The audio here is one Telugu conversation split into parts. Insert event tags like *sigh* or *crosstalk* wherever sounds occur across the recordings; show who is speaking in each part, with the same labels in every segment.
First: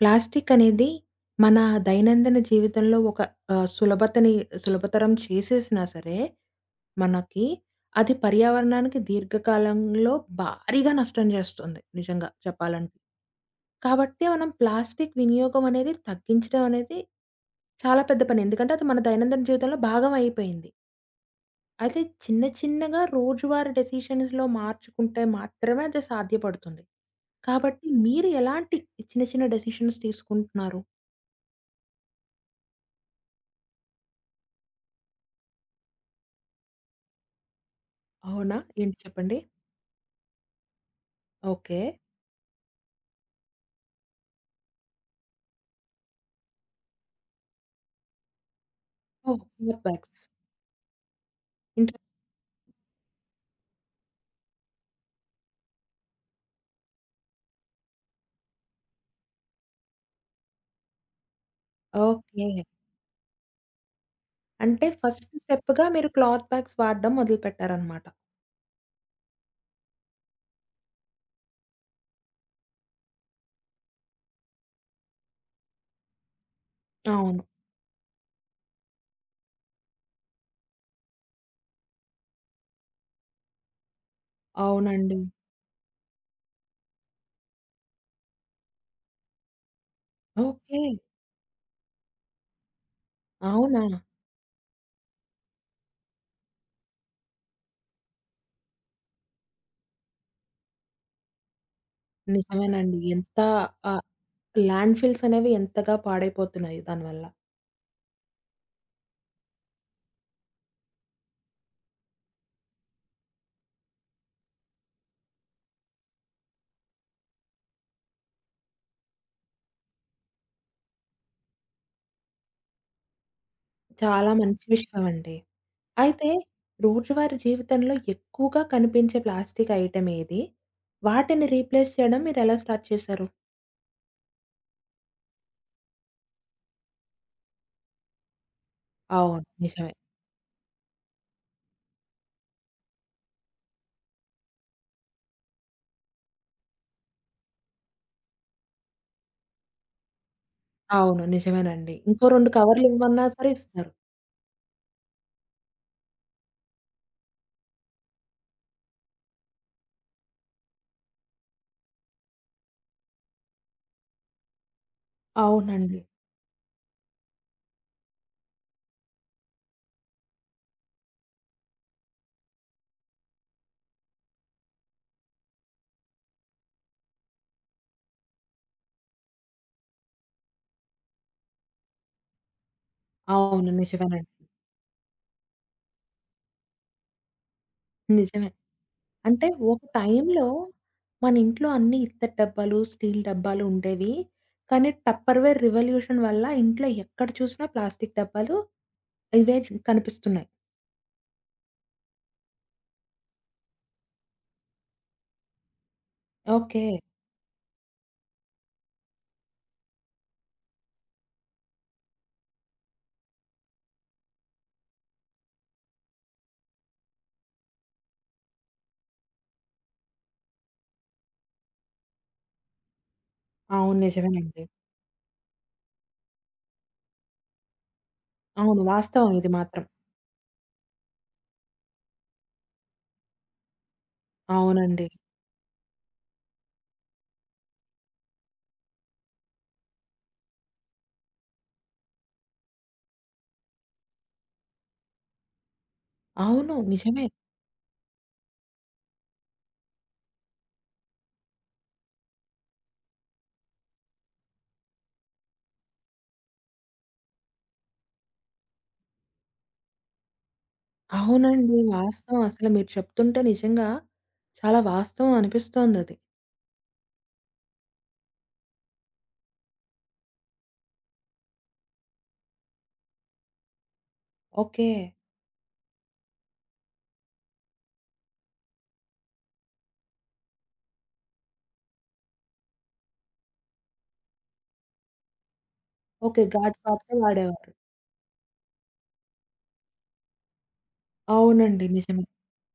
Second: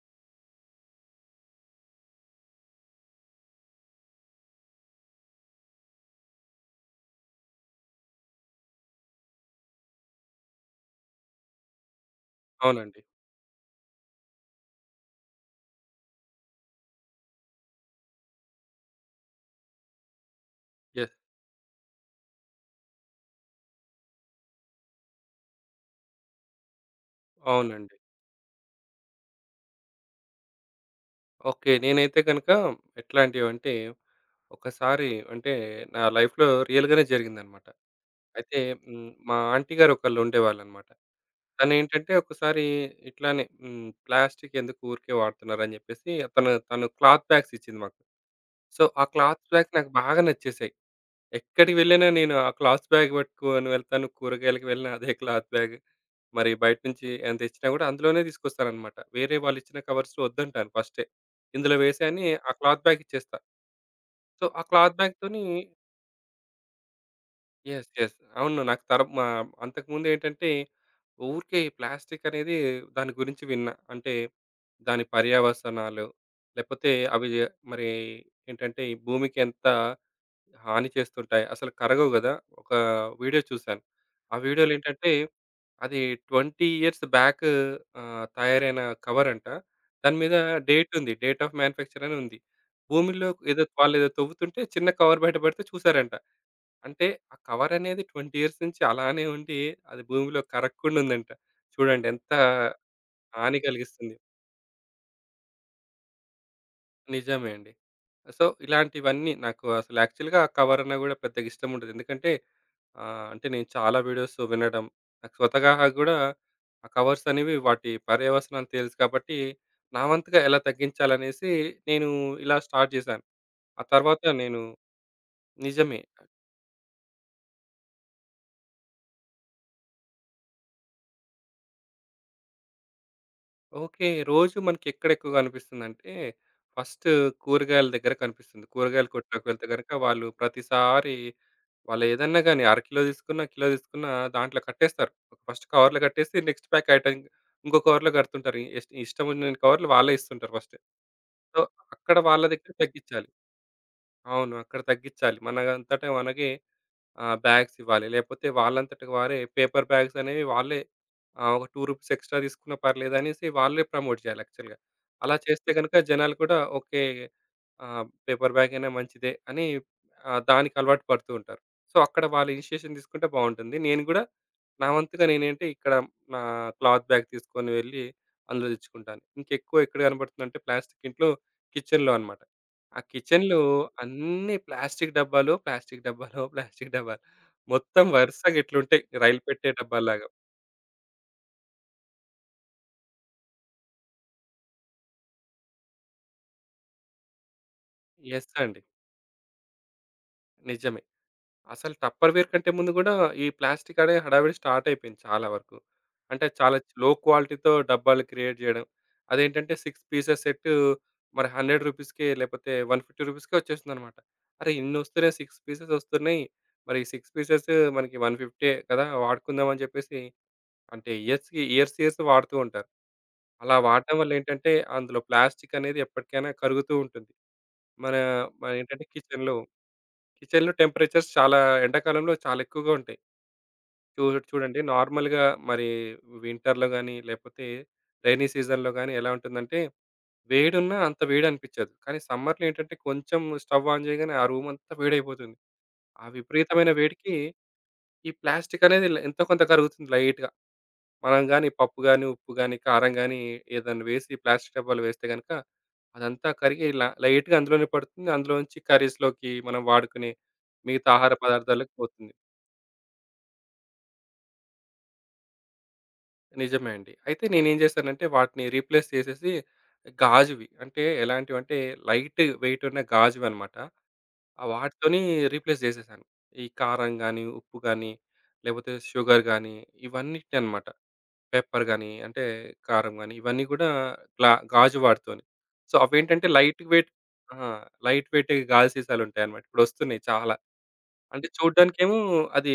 Speaker 1: ప్లాస్టిక్ అనేది మన దైనందిన జీవితంలో ఒక ఆహ్, సులభతని సులభతరం చేసేసినా సరే, మనకి అది పర్యావరణానికి దీర్ఘకాలంలో భారీగా నష్టం చేస్తుంది నిజంగా చెప్పాలంటే.
Speaker 2: అవునండి.
Speaker 1: కాబట్టి మనం ప్లాస్టిక్ వినియోగం అనేది తగ్గించడం అనేది చాలా పెద్ద పని. ఎందుకంటే అది మన దైనందిన జీవితంలో భాగం అయిపోయింది.
Speaker 2: యెస్.
Speaker 1: అయితే చిన్న చిన్నగా రోజువారీ డెసిషన్స్‌లో మార్చుకుంటే మాత్రమే అది సాధ్యపడుతుంది. కాబట్టి
Speaker 2: అవునండి.
Speaker 1: మీరు ఎలాంటి చిన్న, చిన్న డెసిషన్స్ తీసుకుంటున్నారు?
Speaker 2: ఓకే. నేనైతే గనక ఎట్లాంటివంటే, ఒకసారి అంటే నా లైఫ్‌లో రియల్‌గానే జరిగిందనమాట. అయితే
Speaker 1: అవునా? ఏంటి
Speaker 2: మా
Speaker 1: చెప్పండి?
Speaker 2: ఆంటీ గారు ఒకళ్ళు ఉండేవాళ్ళనమాట.
Speaker 1: ఓకే.
Speaker 2: తనేంటంటే ఒకసారి ఇట్లానే ప్లాస్టిక్ ఎందుకు ఊరికే వాడుతున్నారని జెప్పేసి తను క్లాత్ బ్యాగ్స్ ఇచ్చింది మాకు. సో, ఆ క్లాత్
Speaker 1: ఓహ్!
Speaker 2: బ్యాగ్స్
Speaker 1: క్లాత్
Speaker 2: నాకు బాగా
Speaker 1: బ్యాగ్స్.
Speaker 2: నచ్చేసాయి. ఎక్కడికి
Speaker 1: ఇంట్లో
Speaker 2: వెళ్ళినా నేను ఆ క్లాత్ బ్యాగ్ పట్టుకొని వెళ్తాను. కూరగాయలకి వెళ్ళినా అదే క్లాత్ బ్యాగ్. మరి బయట నుంచి ఏమైనా తెచ్చినా కూడా అందులోనే తీసుకొస్తాననమాట. వేరే వాళ్ళిచ్చిన కవర్స్ వద్దంటాను ఫస్టే. ఇందులో వేసేయని
Speaker 1: ఓకే.
Speaker 2: ఆ క్లాత్ బ్యాగ్ ఇచ్చేస్తా. సో, ఆ
Speaker 1: అంటే
Speaker 2: క్లాత్
Speaker 1: ఫస్ట్
Speaker 2: బ్యాగ్‌తోని
Speaker 1: స్టెప్‌గా మీరు క్లాత్ బ్యాగ్స్ వాడడం
Speaker 2: యెస్.
Speaker 1: మొదలుపెట్టారనమాట.
Speaker 2: యెస్. అవును. నాకు తర మా అంతకుముందేంటంటే, ఊరికే ప్లాస్టిక్ అనేది దాని గురించి విన్నా. అంటే దాని పర్యవసనాలు, లేపోతే అవి
Speaker 1: అవును.
Speaker 2: మరి ఏంటంటే ఈ భూమికి ఎంత హాని చేస్తుంటాయి. అసలు కరగవు గదా! ఒక వీడియో చూశాను. ఆ వీడియోలో ఏంటంటే
Speaker 1: అవునండి.
Speaker 2: అది 20 ఇయర్స్ బ్యాక్ తయారైన కవరంట. దాని మీద
Speaker 1: ఓకే.
Speaker 2: డేట్ ఉంది. డేట్ ఆఫ్ మ్యానుఫ్యాక్చర్ అని ఉంది. భూమిలో ఏదో
Speaker 1: అవునా?
Speaker 2: వాళ్ళేదో తవ్వుతుంటే చిన్న కవర్ బయట పడితే చూసారంట. అంటే ఆ కవర్ అనేది 20 ఇయర్స్ నుంచి అలానే ఉండి అది భూమిలో కరగకుండా ఉందంట. చూడండి ఎంత
Speaker 1: నిజమేనండి. ఎంత
Speaker 2: హాని
Speaker 1: ఆహ్,
Speaker 2: కలిగిస్తుంది.
Speaker 1: ల్యాండ్‌ఫిల్స్ అనేవి ఎంతగా పాడైపోతున్నాయి దానివల్ల.
Speaker 2: నిజమే అండి. సో, ఇలాంటివన్నీ నాకు అసలు యాక్చువల్‌గా ఆ కవర్ అన్నా గూడా పెద్దగా ఇష్టం ఉండదు. ఎందుకంటే ఆ! అంటే నేను చాలా వీడియోస్ వినడం, నాకు స్వతహాగా గూడా ఆ కవర్స్ అనేవి వాటి పర్యవసనాలు తెలుసు కాబట్టి, నా వంతుగా ఎలా తగ్గించాలనేసి నేను ఇలా స్టార్ట్ చేశాను. ఆ తర్వాత
Speaker 1: చాలా
Speaker 2: నేను
Speaker 1: మంచి విషయం అండి.
Speaker 2: నిజమే.
Speaker 1: అయితే రోజువారీ జీవితంలో ఎక్కువగా కనిపించే ప్లాస్టిక్ ఐటెమ్ ఏది? వాటిని రీప్లేస్ చేయడం మీరెలా స్టార్ట్ చేశారు?
Speaker 2: ఓకే. రోజు మనకి ఎక్కడెక్కువ కనిపిస్తుందంటే, ఫస్ట్ కూరగాయల దగ్గర కనిపిస్తుంది. కూరగాయల
Speaker 1: అవును.
Speaker 2: కొట్లోకి వెళ్తే
Speaker 1: నిజమే.
Speaker 2: గనక వాళ్ళు ప్రతిసారి వాళ్ళేదన్నా గాని అర కిలో తీసుకున్నా, కిలో తీసుకున్నా దాంట్లో కట్టేస్తారు. ఫస్ట్ కవర్‌లో కట్టేసి నెక్స్ట్ ప్యాక్ ఐటెమ్ ఇంకో కవర్‌లో కడుతుంటారు. ఇష్టం ఉన్న కవర్‌లు వాళ్ళే ఇస్తుంటారు ఫస్ట్.
Speaker 1: అవును.
Speaker 2: సో,
Speaker 1: నిజమేనండి.
Speaker 2: అక్కడ
Speaker 1: ఇంకో
Speaker 2: వాళ్ళ
Speaker 1: 2
Speaker 2: దగ్గర
Speaker 1: కవర్లివ్వమన్నా
Speaker 2: తగ్గించాలి.
Speaker 1: సరే ఇస్తారు.
Speaker 2: అవును. అక్కడ తగ్గించాలి. మనంతట మనకే బ్యాగ్స్ ఇవ్వాలి. లేపోతే వాళ్ళంతట వారే పేపర్ బ్యాగ్స్ అనేవి వాళ్ళే ఒక రూ. 2 ఎక్స్‌ట్రా తీసుకున్నా పర్లేదనేసి వాళ్ళే ప్రమోట్ చేయాలి యాక్చువల్‌గా. అలా చేస్తే గనుక
Speaker 1: అవునండి.
Speaker 2: జనాలు కూడా ఓకే. పేపర్ బ్యాగ్ అయినా మంచిదే అని దానికి అలవాటు పడుతూ ఉంటారు. సో, అక్కడ వాళ్ళు ఇనిషియేషన్ తీసుకుంటే బావుంటుంది. నేను గూడా నా వంతుగా నేనేంటి ఇక్కడ నా క్లాత్ బ్యాగ్ తీసుకొని వెళ్ళి అందులో తెచ్చుకుంటాను. ఇంకెక్కువ ఎక్కడ కనపడుతుందంటే ప్లాస్టిక్ ఇంట్లో కిచెన్‌లో అన్నమాట. ఆ కిచెన్‌లో
Speaker 1: అవును. నిజమేనండి.
Speaker 2: అన్నీ ప్లాస్టిక్ డబ్బాలో, ప్లాస్టిక్ డబ్బాలో, *laughs* ప్లాస్టిక్ డబ్బాలు. మొత్తం
Speaker 1: నిజమే.
Speaker 2: వరుసగా ఇట్లుంటాయి రైలు
Speaker 1: అంటే
Speaker 2: పెట్టే
Speaker 1: ఒక
Speaker 2: డబ్బాల్లాగా.
Speaker 1: టైంలో మన ఇంట్లో అన్ని ఇత్తడి డబ్బాలు, స్టీల్ డబ్బాలు ఉండేవి. కానీ టప్పర్‌వేర్ రివల్యూషన్ వల్ల ఇంట్లో ఎక్కడ చూసినా ప్లాస్టిక్
Speaker 2: యెస్
Speaker 1: డబ్బాలు
Speaker 2: అండి.
Speaker 1: ఇవే కనిపిస్తున్నాయి.
Speaker 2: నిజమే. అసలు టప్పర్‌వేర్ కంటే ముందు గూడా ఈ ప్లాస్టిక్ అనే హడావిడి స్టార్ట్ అయిపోయింది చాలా వరకు. అంటే చాలా
Speaker 1: ఓకే.
Speaker 2: లో క్వాలిటీతో డబ్బాలు క్రియేట్ జేయడం. అదేంటంటే 6 పీసెస్ సెట్ మరి 100 రూపీస్‌కే లేపోతే 150 రూపీస్‌కే వచ్చేస్తుందన్నమాట. అరే! ఇన్నొస్తున్నాయి 6 పీసెస్ వస్తున్నాయి. మరి 6 పీసెస్ మనకి 150 కదా! వాడుకుందాం అని చెప్పేసి అంటే ఇయర్స్‌కి ఇయర్స్, ఇయర్స్ వాడుతూ ఉంటారు. అలా
Speaker 1: అవును.
Speaker 2: వాడడం వల్ల
Speaker 1: నిజమేనండి.
Speaker 2: ఏంటంటే, అందులో ప్లాస్టిక్ అనేది ఎప్పటికైనా కరుగుతూ ఉంటుంది. మన మన
Speaker 1: అవును.
Speaker 2: ఏంటంటే
Speaker 1: వాస్తవం ఇది
Speaker 2: కిచెన్‌లో,
Speaker 1: మాత్రం.
Speaker 2: కిచెన్‌లో టెంపరేచర్స్ చాలా ఎండాకాలంలో చాలా ఎక్కువగా ఉంటాయి. చూ చూడండి
Speaker 1: అవునండి.
Speaker 2: నార్మల్‌గా మరి వింటర్‌లో గాని, లేకపోతే రైనీ సీజన్‌లో గాని ఎలా ఉంటుందంటే, వేడున్నా అంత వేడి అనిపించదు. కానీ సమ్మర్‌లో ఏంటంటే, కొంచెం స్టవ్ ఆన్ చేయగానే ఆ రూమ్ అంతా వేడైపోతుంది. ఆ
Speaker 1: అవును.
Speaker 2: విపరీతమైన
Speaker 1: నిజమే.
Speaker 2: వేడికి ఈ ప్లాస్టిక్ అనేది ఎంతో కొంత కరుగుతుంది లైట్‌గా. మనం గాని పప్పు గాని, ఉప్పు గాని, కారం గాని ఏదన్నా వేసి ప్లాస్టిక్ డబ్బాలో వేస్తే గనుక అదంతా కరిగి లైట్‌గా అందులోనే పడుతుంది. అందులోంచి కర్రీస్‌లోకి మనం వాడుకునే మిగతా ఆహార
Speaker 1: అవునండి.
Speaker 2: పదార్థాలకు పోతుంది.
Speaker 1: వాస్తవం. అసలు మీరు చెప్తుంటే నిజంగా చాలా వాస్తవం అనిపిస్తోందది.
Speaker 2: నిజమే అండి. అయితే నేనేం చేశానంటే వాటిని రీప్లేస్ చేసేసి గాజువి అంటే ఎలాంటివంటే లైట్ వెయిట్ ఉన్న గాజువన్నమాట. ఆ
Speaker 1: ఓకే.
Speaker 2: వాటితోని రీప్లేస్ చేసేసాను. ఈ కారం గాని, ఉప్పు గాని, లేకపోతే షుగర్ గాని ఇవన్నిటిని అన్నమాట. పెప్పర్ గాని, అంటే కారం గాని ఇవన్నీ గూడా గాజు వాడుతోని. So,
Speaker 1: okay.
Speaker 2: అవేంటంటే
Speaker 1: గాజు
Speaker 2: లైట్ వెయిట్
Speaker 1: పాత్ర
Speaker 2: ఆ!
Speaker 1: వాడేవారు.
Speaker 2: లైట్ వెయిట్ గాజు సీసాలుంటాయన్నమాట. ఇప్పుడొస్తున్నాయి చాలా. అంటే
Speaker 1: అవునండి.
Speaker 2: చూడ్డానికేమో
Speaker 1: నిజమే.
Speaker 2: అది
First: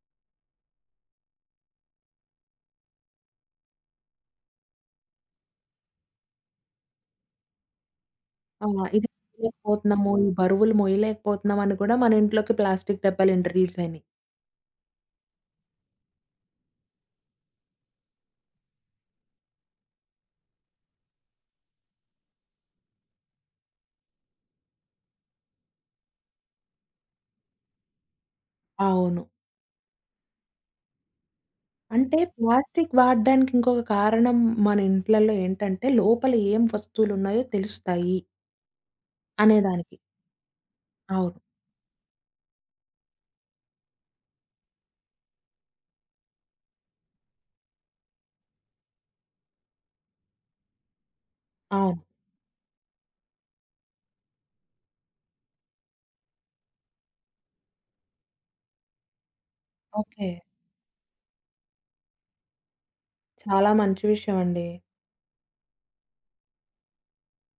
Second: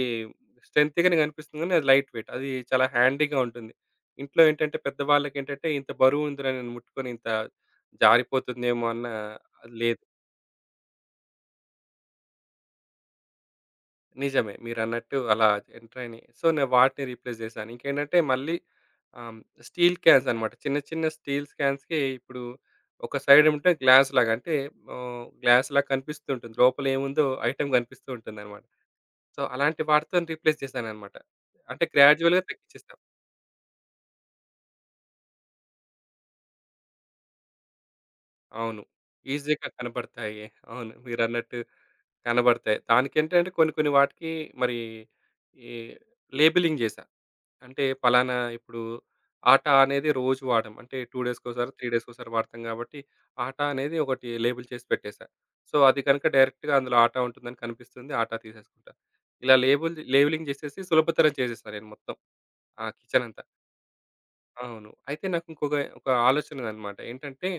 Speaker 2: స్ట్రెంతీగానే కనిపిస్తుంది గానీ, అది లైట్ వెయిట్. అది చాలా హ్యాండీగా ఉంటుంది. ఇంట్లో ఏంటంటే పెద్దవాళ్ళకేంటంటే ఇంత బరువుందిరా నేను ముట్టుకొని ఇంత
Speaker 1: ఆ!
Speaker 2: జారిపోతుందేమో అన్న
Speaker 1: ఇది
Speaker 2: అది లేదు.
Speaker 1: మోయలేకపోతున్నాము, ఈ బరువులు మోయలేకపోతున్నాం అని కూడా మన ఇంట్లోకి ప్లాస్టిక్ డబ్బాలు ఇంట్రడ్యూస్ అయినాయి.
Speaker 2: నిజమే. మీరన్నట్టు అలా ఎంటరైనయి. సో, నేను వాటిని రీప్లేస్ జేశాను. ఇంకేంటంటే మళ్ళీ ఆహ్, స్టీల్ క్యాన్స్ అన్నమాట. చిన్న చిన్న స్టీల్స్ క్యాన్స్‌కి ఇప్పుడు ఒక సైడేమంటే గ్లాస్‌లాగా అంటే గ్లాస్‌లాగా కనిపిస్తుంటుంది. లోపలేముందో ఐటెమ్ కనిపిస్తూ ఉంటుందన్నమాట.
Speaker 1: అవును.
Speaker 2: సో, అలాంటి వాటితోని రీప్లేస్ చేశానన్నమాట. అంటే
Speaker 1: అంటే
Speaker 2: గ్రాడ్యుయల్‌గా
Speaker 1: ప్లాస్టిక్
Speaker 2: తగ్గించేసాం.
Speaker 1: వాడడానికి ఇంకొక కారణం మన ఇంట్లల్లో ఏంటంటే లోపల ఏం వస్తువులున్నాయో తెలుస్తాయి
Speaker 2: అవును. ఈజీగా
Speaker 1: అనేదానికి.
Speaker 2: కనబడతాయి. అవును.
Speaker 1: అవును.
Speaker 2: మీరన్నట్టు కనబడతాయి. దానికేంటంటే కొన్ని కొన్ని వాటికి మరి ఈ లేబెలింగ్ జేశా. అంటే పలానా ఇప్పుడు ఆట అనేది రోజు వాడం. అంటే 2 డేస్‌కోసారి, 3
Speaker 1: అవును.
Speaker 2: డేస్‌కోసారి వాడతాం గాబట్టి, ఆట అనేది ఒకటి లేబుల్ చేసి పెట్టేసా. సో, అది కనుక డైరెక్ట్‌గా అందులో ఆట ఉంటుందని కనిపిస్తుంది. ఆట తీసేసుకుంటా. ఇలా లేబుల్
Speaker 1: ఓకే.
Speaker 2: లేబులింగ్ జేసేసి సులభతరం చేసేసా నేను మొత్తం. ఆ కిచెనంతా.
Speaker 1: చాలా మంచి విషయం అండి.
Speaker 2: అవును. అయితే నాకు ఇంకొక ఒక ఆలోచనదనమాట. ఏంటంటే,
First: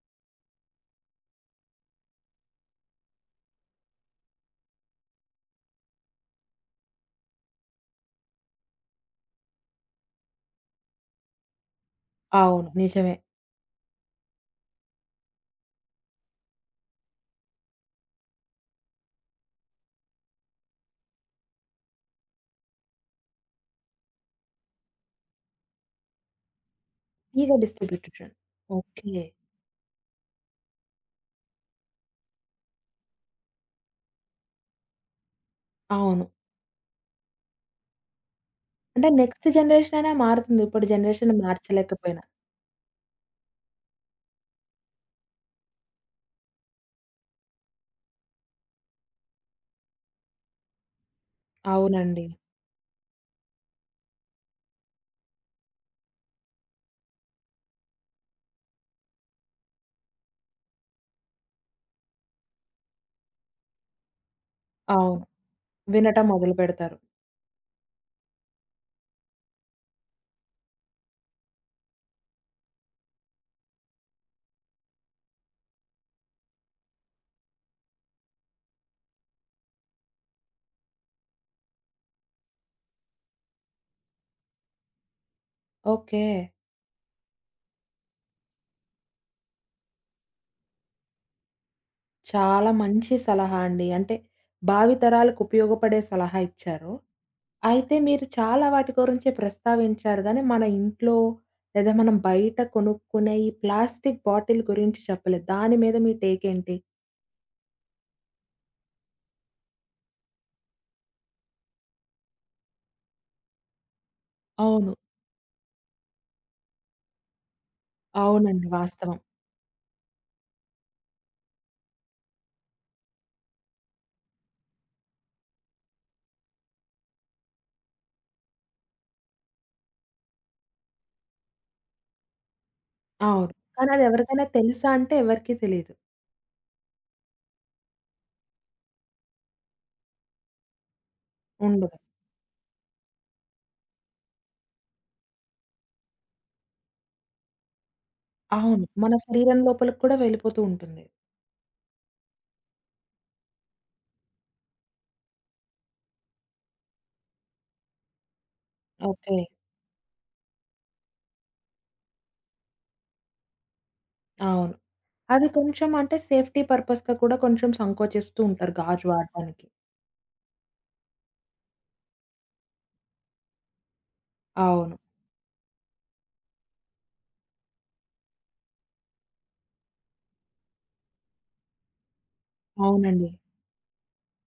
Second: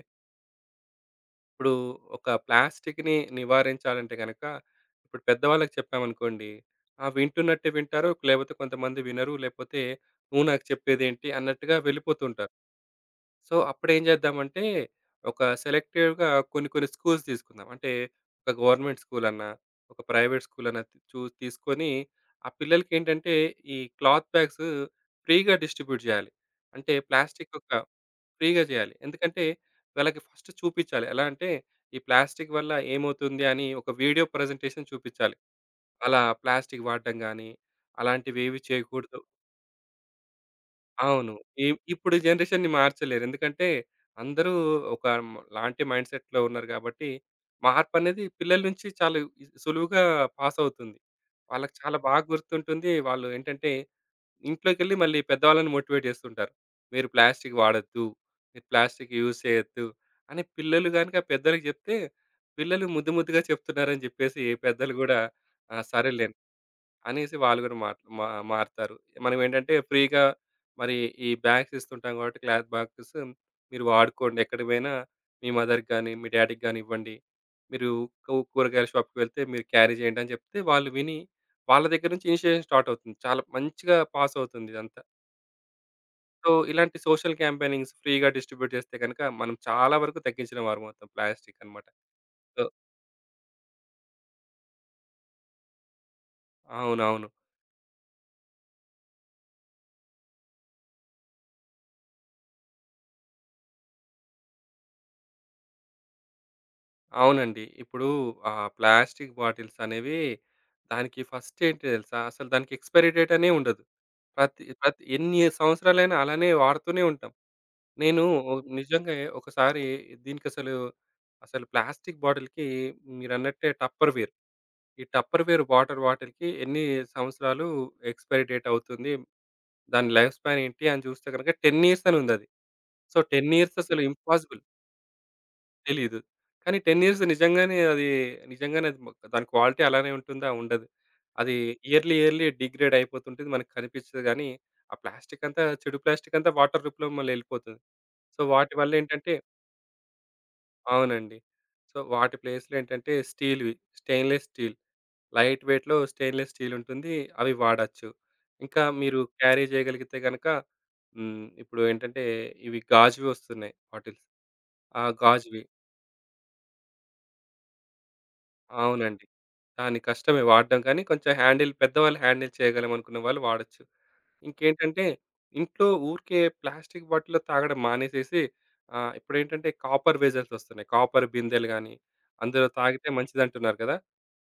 Speaker 2: ఇప్పుడు ఒక ప్లాస్టిక్‌ని నివారించాలంటే గనక, ఇప్పుడు పెద్దవాళ్ళకి చెప్పామనుకోండి, ఆ! వింటున్నట్టే వింటారు. లేపోతే కొంతమంది వినరు. లేపోతే, "నువ్వు నాకు చెప్పేదేంటి" అన్నట్టుగా వెళ్ళిపోతుంటారు.
Speaker 1: అవును. నిజమే.
Speaker 2: సో, అప్పుడేం చేద్దామంటే, ఒక సెలెక్టివ్‌గా కొన్ని కొన్ని స్కూల్స్ తీసుకుందాం. అంటే, ఒక గవర్నమెంట్ స్కూలన్నా, ఒక ప్రైవేట్ స్కూలన్నా త్ చూ తీసుకొని, ఆ పిల్లలకేంటంటే, ఈ క్లాత్ బ్యాగ్స్ ఫ్రీగా డిస్ట్రిబ్యూట్ చేయాలి. అంటే,
Speaker 1: ఈగ
Speaker 2: ప్లాస్టిక్ ఒక
Speaker 1: డిస్ట్రిబ్యూషన్.
Speaker 2: ఫ్రీగా చేయాలి.
Speaker 1: ఓకే.
Speaker 2: ఎందుకంటే, వాళ్ళకి ఫస్ట్ చూపిచ్చాలి. ఎలా అంటే, ఈ ప్లాస్టిక్ వల్ల ఏమవుతుంది అని ఒక వీడియో ప్రజెంటేషన్ చూపిచ్చాలి. అలా
Speaker 1: అవును.
Speaker 2: ప్లాస్టిక్ వాడడం గానీ, అలాంటివేవి
Speaker 1: అంటే
Speaker 2: చేయకూడదు.
Speaker 1: నెక్స్ట్ జనరేషన్ అయినా మారుతుంది. ఇప్పుడు
Speaker 2: అవును.
Speaker 1: జనరేషన్‌ని
Speaker 2: ఇ ఇప్పుడు
Speaker 1: మార్చలేకపోయినా.
Speaker 2: జనరేషన్‌ని మార్చలేరు. ఎందుకంటే అందరూ ఒక లాంటి మైండ్ సెట్‌లో ఉన్నారు కాబట్టి, మార్పనేది పిల్లల నుంచి చాలా సులువుగా పాస్ అవుతుంది. వాళ్ళకి చాలా బాగా
Speaker 1: అవునండి.
Speaker 2: గుర్తుంటుంది. వాళ్ళు ఏంటంటే ఇంట్లోకెళ్ళి మళ్ళీ పెద్దవాళ్ళని మోటివేట్ చేస్తుంటారు. మీరు ప్లాస్టిక్ వాడొద్దు. మీరు ప్లాస్టిక్ యూజ్ చేయొద్దు అని పిల్లలు గనుక పెద్దలకి చెప్తే, పిల్లలు ముద్దు ముద్దుగా చెప్తున్నారని చెప్పేసి పెద్దలు గూడా
Speaker 1: అవును.
Speaker 2: ఆ! సరేలే
Speaker 1: వినటం మొదలుపెడతారు.
Speaker 2: అనేసి వాళ్ళు కూడా మాట్ మా మారుతారు. మనమేంటంటే ఫ్రీగా మరి ఈ బ్యాగ్స్ ఇస్తుంటాం కాబట్టి క్లాత్ బాగ్స్ మీరు వాడుకోండి. ఎక్కడికి పోయినా మీ మదర్‌కి గాని, మీ డ్యాడీకి గాని ఇవ్వండి. మీరు కూరగాయల షాప్‌కి వెళ్తే మీరు క్యారీ చేయండి అని చెప్తే వాళ్ళు విని వాళ్ళ దగ్గర నుంచి ఇనిషియేషన్ స్టార్ట్ అవుతుంది. చాలా మంచిగా పాస్ అవుతుంది ఇదంతా.
Speaker 1: ఓకే.
Speaker 2: సో, ఇలాంటి సోషల్ క్యాంపెయినింగ్స్ ఫ్రీగా డిస్ట్రిబ్యూట్ చేస్తే గనుక మనం చాలా వరకు తగ్గించిన వారమవుతాం ప్లాస్టిక్ అన్నమాట. సో
Speaker 1: చాలా మంచి సలహా అండి. అంటే భావితరాలకు ఉపయోగపడే సలహా ఇచ్చారు.
Speaker 2: అవునవును.
Speaker 1: అయితే మీరు చాలా వాటి గురించి ప్రస్తావించారు గానీ, మన ఇంట్లో లేదా మనం బయట కొనుక్కునే ఈ ప్లాస్టిక్ బాటిల్ గురించి చెప్పలేదు. దాని మీద మీ టేక్ ఏంటి?
Speaker 2: అవునండి. ఇప్పుడు ప్లాస్టిక్ బాటిల్స్ అనేవి దానికి ఫస్ట్ ఏంటి తెలుసా? అసలు దానికి ఎక్స్‌పైరీ డేట్ అనే ఉండదు. ప్రతి
Speaker 1: అవును.
Speaker 2: ప్రతి ఎన్ని సంవత్సరాలైనా అలానే వాడుతూనే ఉంటాం. నేను
Speaker 1: అవునండి.
Speaker 2: నిజంగా
Speaker 1: వాస్తవం.
Speaker 2: ఒకసారి దీనికసలు, అసలు అసలు ప్లాస్టిక్ బాటిల్‌కి మీరన్నట్టే టప్పర్‌వేర్. ఈ టప్పర్‌వేర్ వాటర్ బాటిల్‌కి ఎన్ని సంవత్సరాలు ఎక్స్‌పైరీ డేట్ అవుతుంది? దాని లైఫ్ స్పాన్ ఏంటి? అని చూస్తే గనుక 10 ఇయర్స్ అని ఉందది. సో, 10
Speaker 1: అవును.
Speaker 2: ఇయర్స్
Speaker 1: కానీ
Speaker 2: అసలు
Speaker 1: అది ఎవరికైనా
Speaker 2: ఇంపాసిబుల్.
Speaker 1: తెలుసా అంటే ఎవరికీ తెలీదు.
Speaker 2: తెలీదు. కానీ 10 ఇయర్స్ నిజంగానే అది నిజంగానే అది దాని క్వాలిటీ అలానే ఉంటుందా? ఉండదు. అది
Speaker 1: ఉండదు.
Speaker 2: ఇయర్‌లీ, ఇయర్‌లీ డిగ్రేడ్ అయిపోతుంటది. మనకు కనిపించదు గానీ, ఆ ప్లాస్టిక్ అంతా చెడు ప్లాస్టిక్ అంతా వాటర్ రూపంలో మళ్ళీ ఎళ్ళిపోతుంది. సో, వాటి
Speaker 1: అవును. మన
Speaker 2: వల్లేంటంటే
Speaker 1: శరీరం లోపలికి కూడా వెళ్ళిపోతూ ఉంటుంది.
Speaker 2: అవునండి. సో, వాటి ప్లేస్‌లో ఏంటంటే స్టీల్‌వి స్టెయిన్‌లెస్ స్టీల్. లైట్ వెయిట్‌లో స్టెయిన్‌లెస్ స్టీల్ ఉంటుంది. అవి వాడొచ్చు. ఇంకా మీరు
Speaker 1: ఓకే.
Speaker 2: క్యారీ చేయగలిగితే గనక ఇప్పుడు ఏంటంటే ఇవి గాజువి వస్తున్నాయి బాటిల్స్.
Speaker 1: అవును.
Speaker 2: ఆ
Speaker 1: అది
Speaker 2: గాజువి.
Speaker 1: కొంచెం అంటే సేఫ్టీ పర్పస్‌గా కూడా కొంచెం సంకోచిస్తూ ఉంటారు గాజు
Speaker 2: అవునండి.
Speaker 1: వాడటానికి.
Speaker 2: దాని కష్టమే వాడడం కానీ కొంచెం హ్యాండిల్ పెద్దవాళ్ళు హ్యాండిల్ చేయగలం అనుకున్న వాళ్ళు వాడొచ్చు.
Speaker 1: అవును.
Speaker 2: ఇంకేంటంటే ఇంట్లో ఊరికే ప్లాస్టిక్ బాటిల్‌లో తాగడం మానేసేసి ఇప్పుడేంటంటే కాపర్ వెజల్స్ వస్తున్నాయి. కాపర్ బిందెలు గాని, అందులో తాగితే
Speaker 1: అవునండి.
Speaker 2: మంచిదంటున్నారు కదా!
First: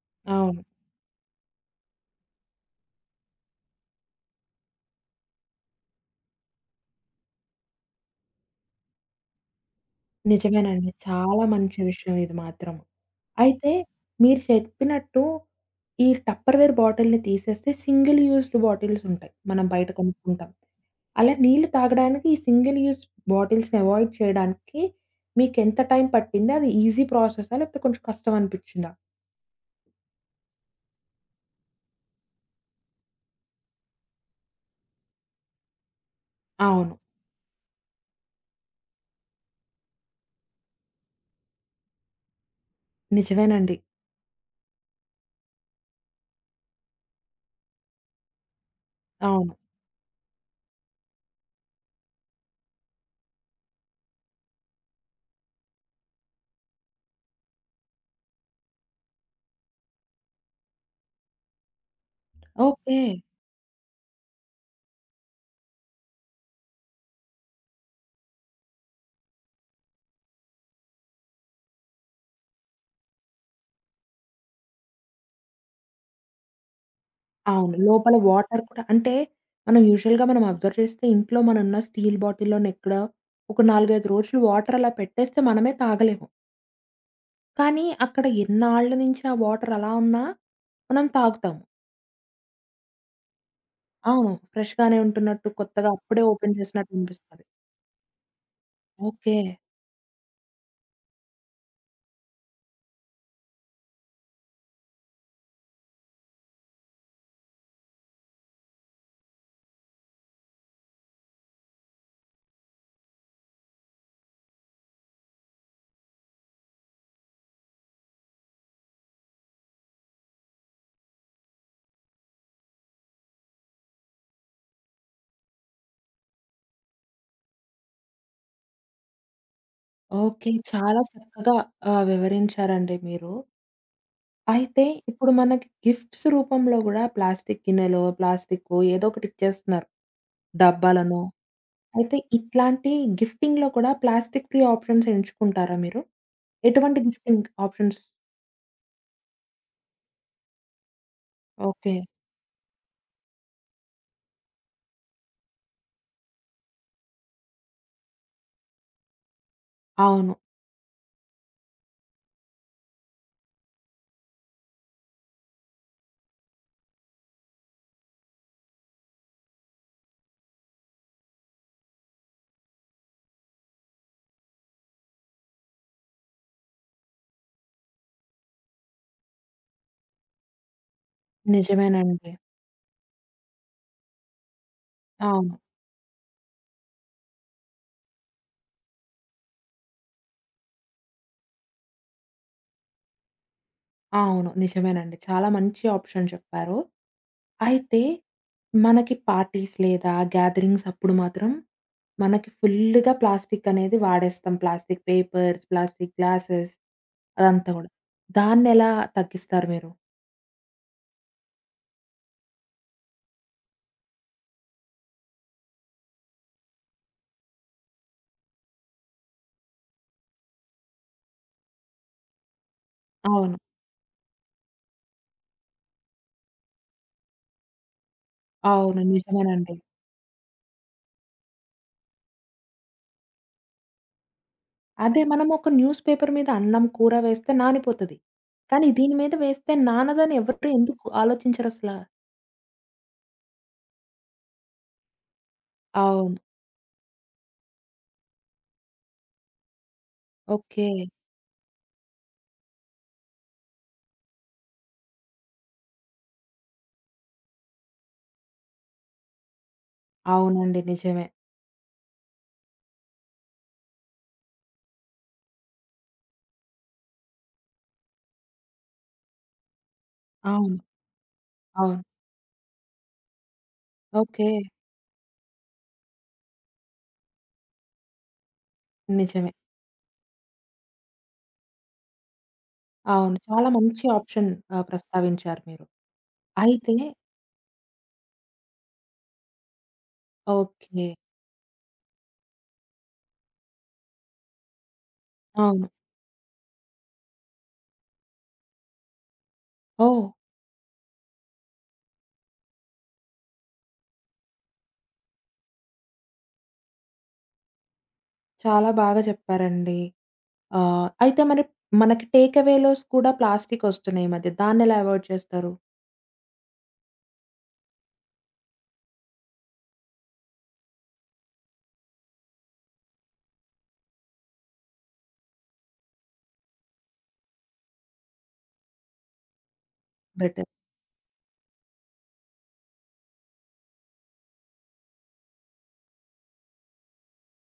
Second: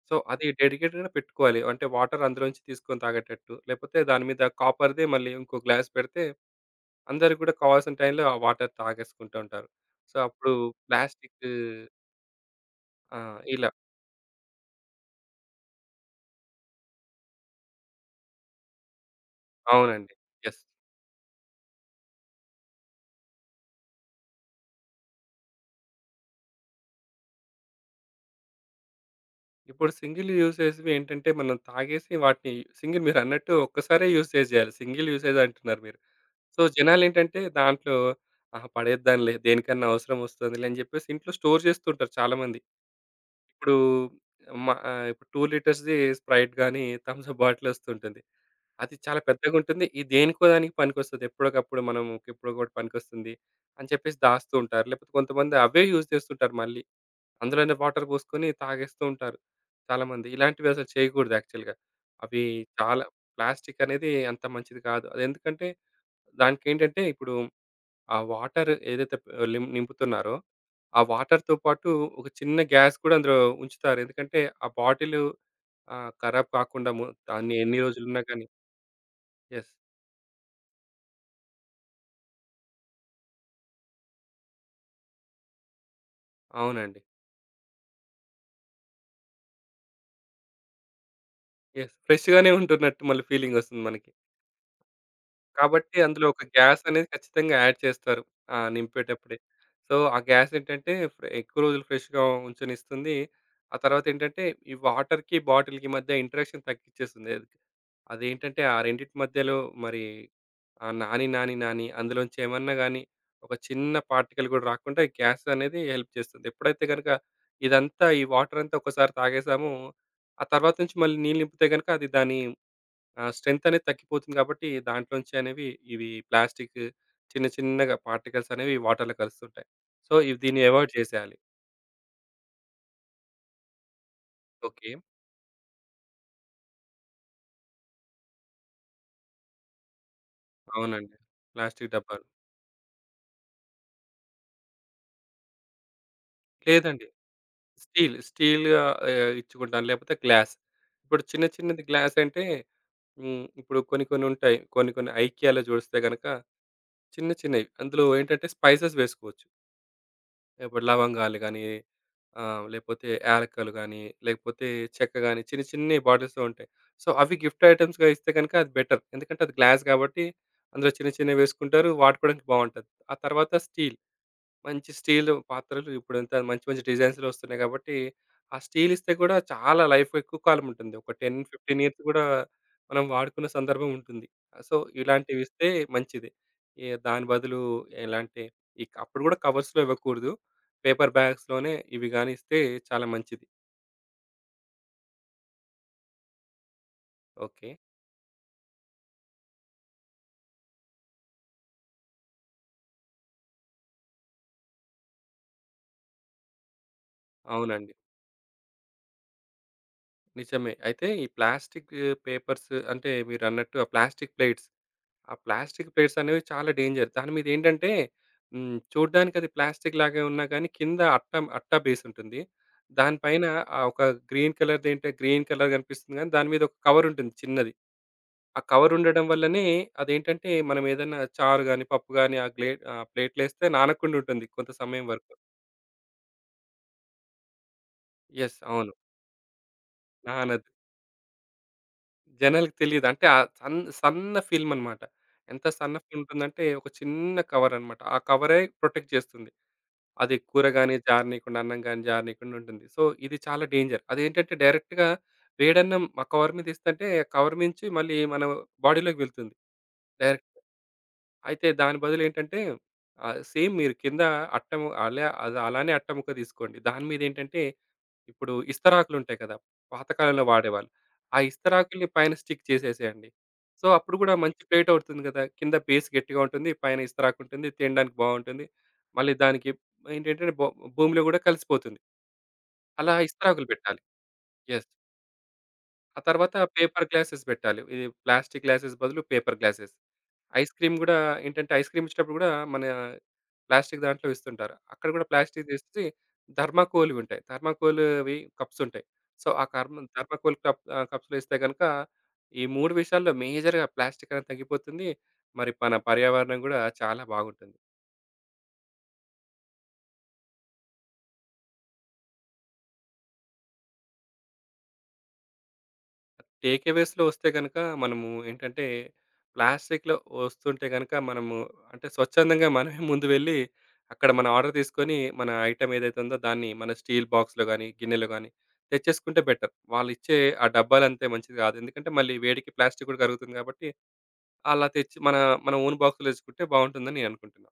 Speaker 2: సో, అది
Speaker 1: అవును.
Speaker 2: డెడికేటెడ్‌గా పెట్టుకోవాలి. అంటే వాటర్ అందులోంచి తీసుకొని తాగేటట్టు. లేకపోతే దాని మీద కాపర్‌దే మళ్ళీ ఇంకో గ్లాస్ పెడితే అందరూ కూడా కావాల్సిన టైంలో ఆ వాటర్ తాగేసుకుంటూ ఉంటారు. సో, అప్పుడు
Speaker 1: నిజమేనండి.
Speaker 2: ప్లాస్టిక్
Speaker 1: చాలా మంచి విషయం ఇది మాత్రం.
Speaker 2: ఆ! ఇలా
Speaker 1: అయితే మీరు చెప్పినట్టు ఈ టప్పర్‌వేర్ బాటిల్‌ని తీసేస్తే సింగిల్ యూజ్డ్ బాటిల్స్ ఉంటాయి. మనం బయట
Speaker 2: అవునండి.
Speaker 1: కొనుక్కుంటాం.
Speaker 2: యెస్.
Speaker 1: అలా నీళ్లు తాగడానికి ఈ సింగిల్ యూజ్ బాటిల్స్‌ని అవాయిడ్ చేయడానికి మీకెంత టైం పట్టింది? అది ఈజీ ప్రాసెసా? లేకపోతే కొంచెం కష్టం అనిపిచ్చిందా?
Speaker 2: ఇప్పుడు సింగిల్ యూసేజ్‌వి ఏంటంటే, మనం తాగేసి వాటిని సింగిల్ మీరన్నట్టు ఒక్కసారే యూసేజ్ చేయాలి. సింగిల్ యూసేజ్ అంటున్నారు మీరు. సో,
Speaker 1: అవును.
Speaker 2: జనాలేంటంటే దాంట్లో ఆహా! పడేద్దాంలే దేనికన్నా అవసరం వస్తదిలే అని చెప్పేసి ఇంట్లో స్టోర్ చేస్తుంటారు చాలామంది. ఇప్పుడు
Speaker 1: నిజమేనండి.
Speaker 2: ఇప్పుడు 2 లీటర్స్‌ది స్ప్రైట్ గాని, థమ్స్ అప్ బాటిల్ వస్తుంటుంది. అది చాలా
Speaker 1: అవును.
Speaker 2: పెద్దగుంటుంది. ఇది దేనికో దానికి పనికొస్తది. ఎప్పటికప్పుడు మనం ఎప్పుడో ఒకటి పనికొస్తుంది అని చెప్పేసి దాస్తూ ఉంటారు. లేకపోతే కొంతమంది అవే యూజ్ చేస్తుంటారు మళ్ళీ. అందులోనే వాటర్ పోసుకొని తాగేస్తూ ఉంటారు చాలామంది. ఇలాంటివి అసలు చేయకూడదు యాక్చువల్‌గా. అవి
Speaker 1: ఓకే.
Speaker 2: చాలా ప్లాస్టిక్ అనేది అంత మంచిది కాదు. అదెందుకంటే దానికేంటంటే ఇప్పుడు ఆ వాటర్ ఏదైతే ప్ లిం నింపుతున్నారో ఆ వాటర్‌తో పాటు ఒక చిన్న గ్యాస్ కూడా అందులో ఉంచుతారు. ఎందుకంటే ఆ బాటిలు ఖరాబ్ కాకుండా దాన్ని
Speaker 1: అవును.
Speaker 2: ఎన్ని
Speaker 1: లోపల
Speaker 2: రోజులున్నా కానీ.
Speaker 1: వాటర్ కూడా అంటే
Speaker 2: యెస్.
Speaker 1: మనం యూజువల్‌గా మనం అబ్జర్వ్ చేస్తే ఇంట్లో మనన్న స్టీల్ బాటిల్‌లోనెక్కడ ఒక 4, 5 రోజులు వాటర్ అలా పెట్టేస్తే మనమే తాగలేము.
Speaker 2: అవునండి.
Speaker 1: కానీ అక్కడ ఎన్నాళ్ళ నుంచి ఆ వాటర్ అలా ఉన్నా మనం తాగుతాము.
Speaker 2: యెస్. ఫ్రెష్‌గానే ఉంటున్నట్టు మళ్ళీ ఫీలింగొస్తుంది మనకి.
Speaker 1: అవును. ఫ్రెష్‌గానే ఉంటున్నట్టు కొత్తగా
Speaker 2: కాబట్టి
Speaker 1: అప్పుడే
Speaker 2: అందులో ఒక
Speaker 1: ఓపెన్
Speaker 2: గ్యాస్
Speaker 1: చేసినట్టు
Speaker 2: అనేది
Speaker 1: అనిపిస్తది.
Speaker 2: ఖచ్చితంగా యాడ్ చేస్తారు. ఆ!
Speaker 1: ఓకే.
Speaker 2: నింపేటప్పుడే. సో, ఆ గ్యాస్ ఏంటంటే ఎక్కువ రోజులు ఫ్రెష్‌గా ఉంచనిస్తుంది. ఆ తర్వాతేంటంటే ఈ వాటర్‌కి, బాటిల్‌కి మధ్య ఇంటరాక్షన్ తగ్గిచ్చేస్తుంది. అది అదేంటంటే ఆ రెండిటి మధ్యలో మరి ఆహ్, నాని, నాని, నాని అందులోంచి ఏమన్నా గాని ఒక చిన్న పార్టికల్ గూడా రాకుండా ఈ గ్యాస్ అనేది హెల్ప్ చేస్తుంది. ఎప్పుడైతే గనుక ఇదంతా ఈ వాటర్ అంతా ఒక్కసారి తాగేసామో, ఆ తర్వాత నుంచి మళ్ళీ నీళ్ళు నింపితే గనుక అది దాని ఆ స్ట్రెంత్ అనేది తగ్గిపోతుంది కాబట్టి దాంట్లోంచి అనేవి ఇవి ప్లాస్టిక్ చిన్న చిన్నగా పార్టికల్స్ అనేవి వాటర్‌లో కలుస్తుంటాయి. సో, ఇవి
Speaker 1: ఓకే.
Speaker 2: దీన్ని అవాయిడ్
Speaker 1: చాలా
Speaker 2: చేసేయాలి.
Speaker 1: చక్కగా వివరించారండి మీరు. అయితే
Speaker 2: ఓకే.
Speaker 1: ఇప్పుడు మనకి గిఫ్ట్స్ రూపంలో గూడా ప్లాస్టిక్ గిన్నెలో, ప్లాస్టిక్కో ఏదో ఒకటి ఇచ్చేస్తున్నారు.
Speaker 2: అవునండి.
Speaker 1: డబ్బాలనో.
Speaker 2: ప్లాస్టిక్
Speaker 1: అయితే
Speaker 2: డబ్బాలు.
Speaker 1: ఇట్లాంటి గిఫ్టింగ్‌లో కూడా ప్లాస్టిక్ ఫ్రీ ఆప్షన్స్ ఎంచుకుంటారా మీరు? ఎటువంటి
Speaker 2: లేదండి.
Speaker 1: Gifting options?
Speaker 2: స్టీల్ ఆహ్, ఆహ్, ఇచ్చుకుంటాను. లేకపోతే గ్లాస్. ఇప్పుడు చిన్న చిన్నది
Speaker 1: ఓకే.
Speaker 2: గ్లాస్ అంటే ఇప్పుడు కొన్ని కొన్ని ఉంటాయి. కొన్ని కొన్ని ఐకియాలో చూస్తే గనక చిన్న చిన్నవి. అందులో ఏంటంటే స్పైసెస్ వేసుకోవచ్చు.
Speaker 1: అవును.
Speaker 2: ఇప్పుడు లవంగాలు గానీ, లేపోతే యాలకులు గానీ, లేకపోతే చెక్క గానీ చిన్ని చిన్ని బాటిల్స్‌లో ఉంటాయి. సో, అవి గిఫ్ట్ ఐటెమ్స్‌గా ఇస్తే గనక అది బెటర్. ఎందుకంటే అది గ్లాస్ గాబట్టి అందులో చిన్న చిన్నవి వేసుకుంటారు. వాడుకోవడానికి బావుంటది. ఆ తర్వాత స్టీల్. మంచి స్టీల్ పాత్రలు ఇప్పుడంతా మంచి మంచి డిజైన్స్‌లో వస్తున్నాయి కాబట్టి, ఆ స్టీల్ ఇస్తే కూడా చాలా లైఫ్ ఎక్కువ కాలం ఉంటుంది. ఒక 10, 15 ఇయర్స్ కూడా
Speaker 1: నిజమేనండి.
Speaker 2: మనం వాడుకున్న సందర్భం ఉంటుంది. సో, ఇలాంటివి
Speaker 1: అవును.
Speaker 2: ఇస్తే మంచిది. ఏ దాని బదులు ఎలా అంటే ఇక అప్పుడు కూడా కవర్స్‌లో ఇవ్వకూడదు. పేపర్ బ్యాగ్స్‌లోనే ఇవి గాని ఇస్తే చాలా మంచిది.
Speaker 1: అవును. నిజమేనండి. చాలా మంచి ఆప్షన్ చెప్పారు.
Speaker 2: ఓకే.
Speaker 1: అయితే మనకి పార్టీస్ లేదా గ్యాదరింగ్స్ అప్పుడు మాత్రం మనకి ఫుల్‌గా ప్లాస్టిక్ అనేది వాడేస్తాం. ప్లాస్టిక్ పేపర్స్, ప్లాస్టిక్ గ్లాసెస్ అదంతా గూడా.
Speaker 2: అవునండి.
Speaker 1: దాన్నెలా తగ్గిస్తారు మీరు?
Speaker 2: నిజమే. అయితే ఈ ప్లాస్టిక్ పేపర్స్ అంటే మీరన్నట్టు ఆ ప్లాస్టిక్ ప్లేట్స్ అనేవి చాలా డేంజర్. దాని మీద ఏంటంటే చూడ్డానికి అది ప్లాస్టిక్ లాగే ఉన్నా గానీ కింద అట్ట, అట్ట బేస్ ఉంటుంది. దానిపైన
Speaker 1: అవును.
Speaker 2: ఒక గ్రీన్ కలర్‌ది ఏంటో గ్రీన్ కలర్ కనిపిస్తుంది గానీ దాని మీద ఒక కవర్ ఉంటుంది చిన్నది. ఆ కవర్
Speaker 1: అవును.
Speaker 2: ఉండడం వల్లనే
Speaker 1: నిజమేనండి.
Speaker 2: అదేంటంటే మనం ఏదన్నా చారు గాని, పప్పు గాని ఆ ప్లేట్‌లో ఏస్తే నానకుండా ఉంటుంది కొంత సమయం
Speaker 1: అదే
Speaker 2: వరకు.
Speaker 1: మనం ఒక న్యూస్ పేపర్ మీద అన్నం, కూర వేస్తే నానిపోతది.
Speaker 2: యెస్.
Speaker 1: కానీ
Speaker 2: అవును.
Speaker 1: దీని మీద వేస్తే నానదని
Speaker 2: నానదు.
Speaker 1: ఎవరు ఎందుకు ఆలోచించరసల.
Speaker 2: జనాలకి తెలీదు. అంటే ఆ సన్న ఫిల్మ్ అన్నమాట. ఎంత సన్న ఫిల్మ్
Speaker 1: అవును.
Speaker 2: ఉంటుందంటే ఒక చిన్న కవర్ అన్నమాట. ఆ కవరే ప్రొటెక్ట్ చేస్తుంది. అది కూర
Speaker 1: ఓకే.
Speaker 2: గాని జారనీయకుండా, అన్నం గాని జారనీయకుండా ఉంటుంది. సో, ఇది చాలా డేంజర్. అదేంటంటే డైరెక్ట్‌గా వేడన్నం ఆ కవర్ మీద ఏస్తంటే, కవర్ మించి మళ్ళీ మన బాడీలోకి వెళ్తుంది డైరెక్ట్.
Speaker 1: అవునండి. నిజమే.
Speaker 2: అయితే దాని బదులేంటంటే సేమ్ మీరు కింద అట్ట ము అలా అది అలానే అట్ట ముక్క తీసుకోండి. దాని మీదేంటంటే ఇప్పుడు ఇస్తరాకులుంటాయి కదా! పాతకాలంలో
Speaker 1: అవును.
Speaker 2: వాడేవాళ్ళు. ఆ
Speaker 1: అవును.
Speaker 2: ఇస్తరాకుల్ని పైన స్టిక్ చేసేసేయండి. సో, అప్పుడు గూడా
Speaker 1: ఓకే.
Speaker 2: మంచి ప్లేట్ అవుతుంది గదా! కింద బేస్ గట్టిగా ఉంటుంది. పైన ఇస్తరాకుంటుంది. తినడానికి బావుంటుంది. మళ్ళీ
Speaker 1: నిజమే.
Speaker 2: దానికి ఏంటంటే భూమిలో గూడా కలిసిపోతుంది. అలా
Speaker 1: అవును.
Speaker 2: ఇస్తరాకులు
Speaker 1: చాలా
Speaker 2: పెట్టాలి.
Speaker 1: మంచి ఆప్షన్
Speaker 2: యెస్.
Speaker 1: ప్రస్తావించారు మీరు.
Speaker 2: ఆ తర్వాత
Speaker 1: అయితే
Speaker 2: పేపర్ గ్లాసెస్ పెట్టాలి. ఇది ప్లాస్టిక్ గ్లాసెస్ బదులు paper glasses. Ice cream
Speaker 1: okay.
Speaker 2: గూడా ఏంటంటే, ఐస్ క్రీమ్ ఇచ్చేటప్పుడు గూడా మన ప్లాస్టిక్ దాంట్లో ఇస్తుంటారు. అక్కడ గూడా ప్లాస్టిక్
Speaker 1: అవును.
Speaker 2: తీసేసి థర్మాకోల్‌వి ఉంటాయి. థర్మాకోల్‌వి కప్స్ ఉంటాయి. సో, ఆ
Speaker 1: ఓహ్!
Speaker 2: థర్మాకోల్ కప్ కప్స్‌లో ఇస్తే గనుక ఈ 3 విషయాల్లో మేజర్‌గా ప్లాస్టిక్ అనేది తగ్గిపోతుంది. మరి మన పర్యావరణం గూడా చాలా బాగుంటుంది.
Speaker 1: చాలా బాగా చెప్పారండి. అయితే మరి మనకి టేక్ అవేలోస్ కూడా ప్లాస్టిక్ ఒస్తున్నాయి ఈ మధ్య. దాన్నెలా అవాయిడ్ చేస్తారు?
Speaker 2: టేక్ అవేస్‌లో వస్తే గనక మనము ఏంటంటే, ప్లాస్టిక్‌లో వస్తుంటే గనక మనము అంటే స్వచ్ఛందంగా మనమే ముందు వెళ్ళి, అక్కడ మన ఆర్డర్ తీసుకొని, మన ఐటెమ్ ఏదైతే ఉందో దాన్ని మన స్టీల్ బాక్స్‌లో గాని, గిన్నెలో గాని తెచ్చేసుకుంటే బెటర్. వాళ్ళిచ్చే ఆ
Speaker 1: బెటర్.
Speaker 2: డబ్బాలంతే మంచిది కాదు. ఎందుకంటే, మళ్ళీ వేడికి ప్లాస్టిక్ కూడా కరుగుతుంది కాబట్టి, అలా తెచ్చి మన మన ఓన్ బాక్స్‌లో తెచ్చుకుంటే బావుంటుందని నేను అనుకుంటున్నా.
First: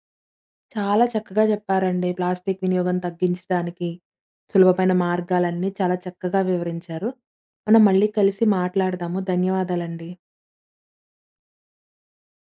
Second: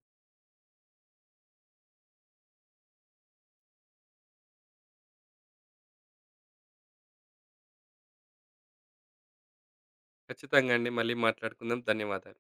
Speaker 1: చాలా చక్కగా చెప్పారండి. ప్లాస్టిక్ వినియోగం తగ్గించడానికి సులభమైన మార్గాలన్నీ చాలా చక్కగా వివరించారు. మనం మళ్ళీ కలిసి మాట్లాడదాము. ధన్యవాదాలండి.
Speaker 2: ఖచ్చితంగా అండి. మళ్ళీ మాట్లాడుకుందాం. ధన్యవాదాలు.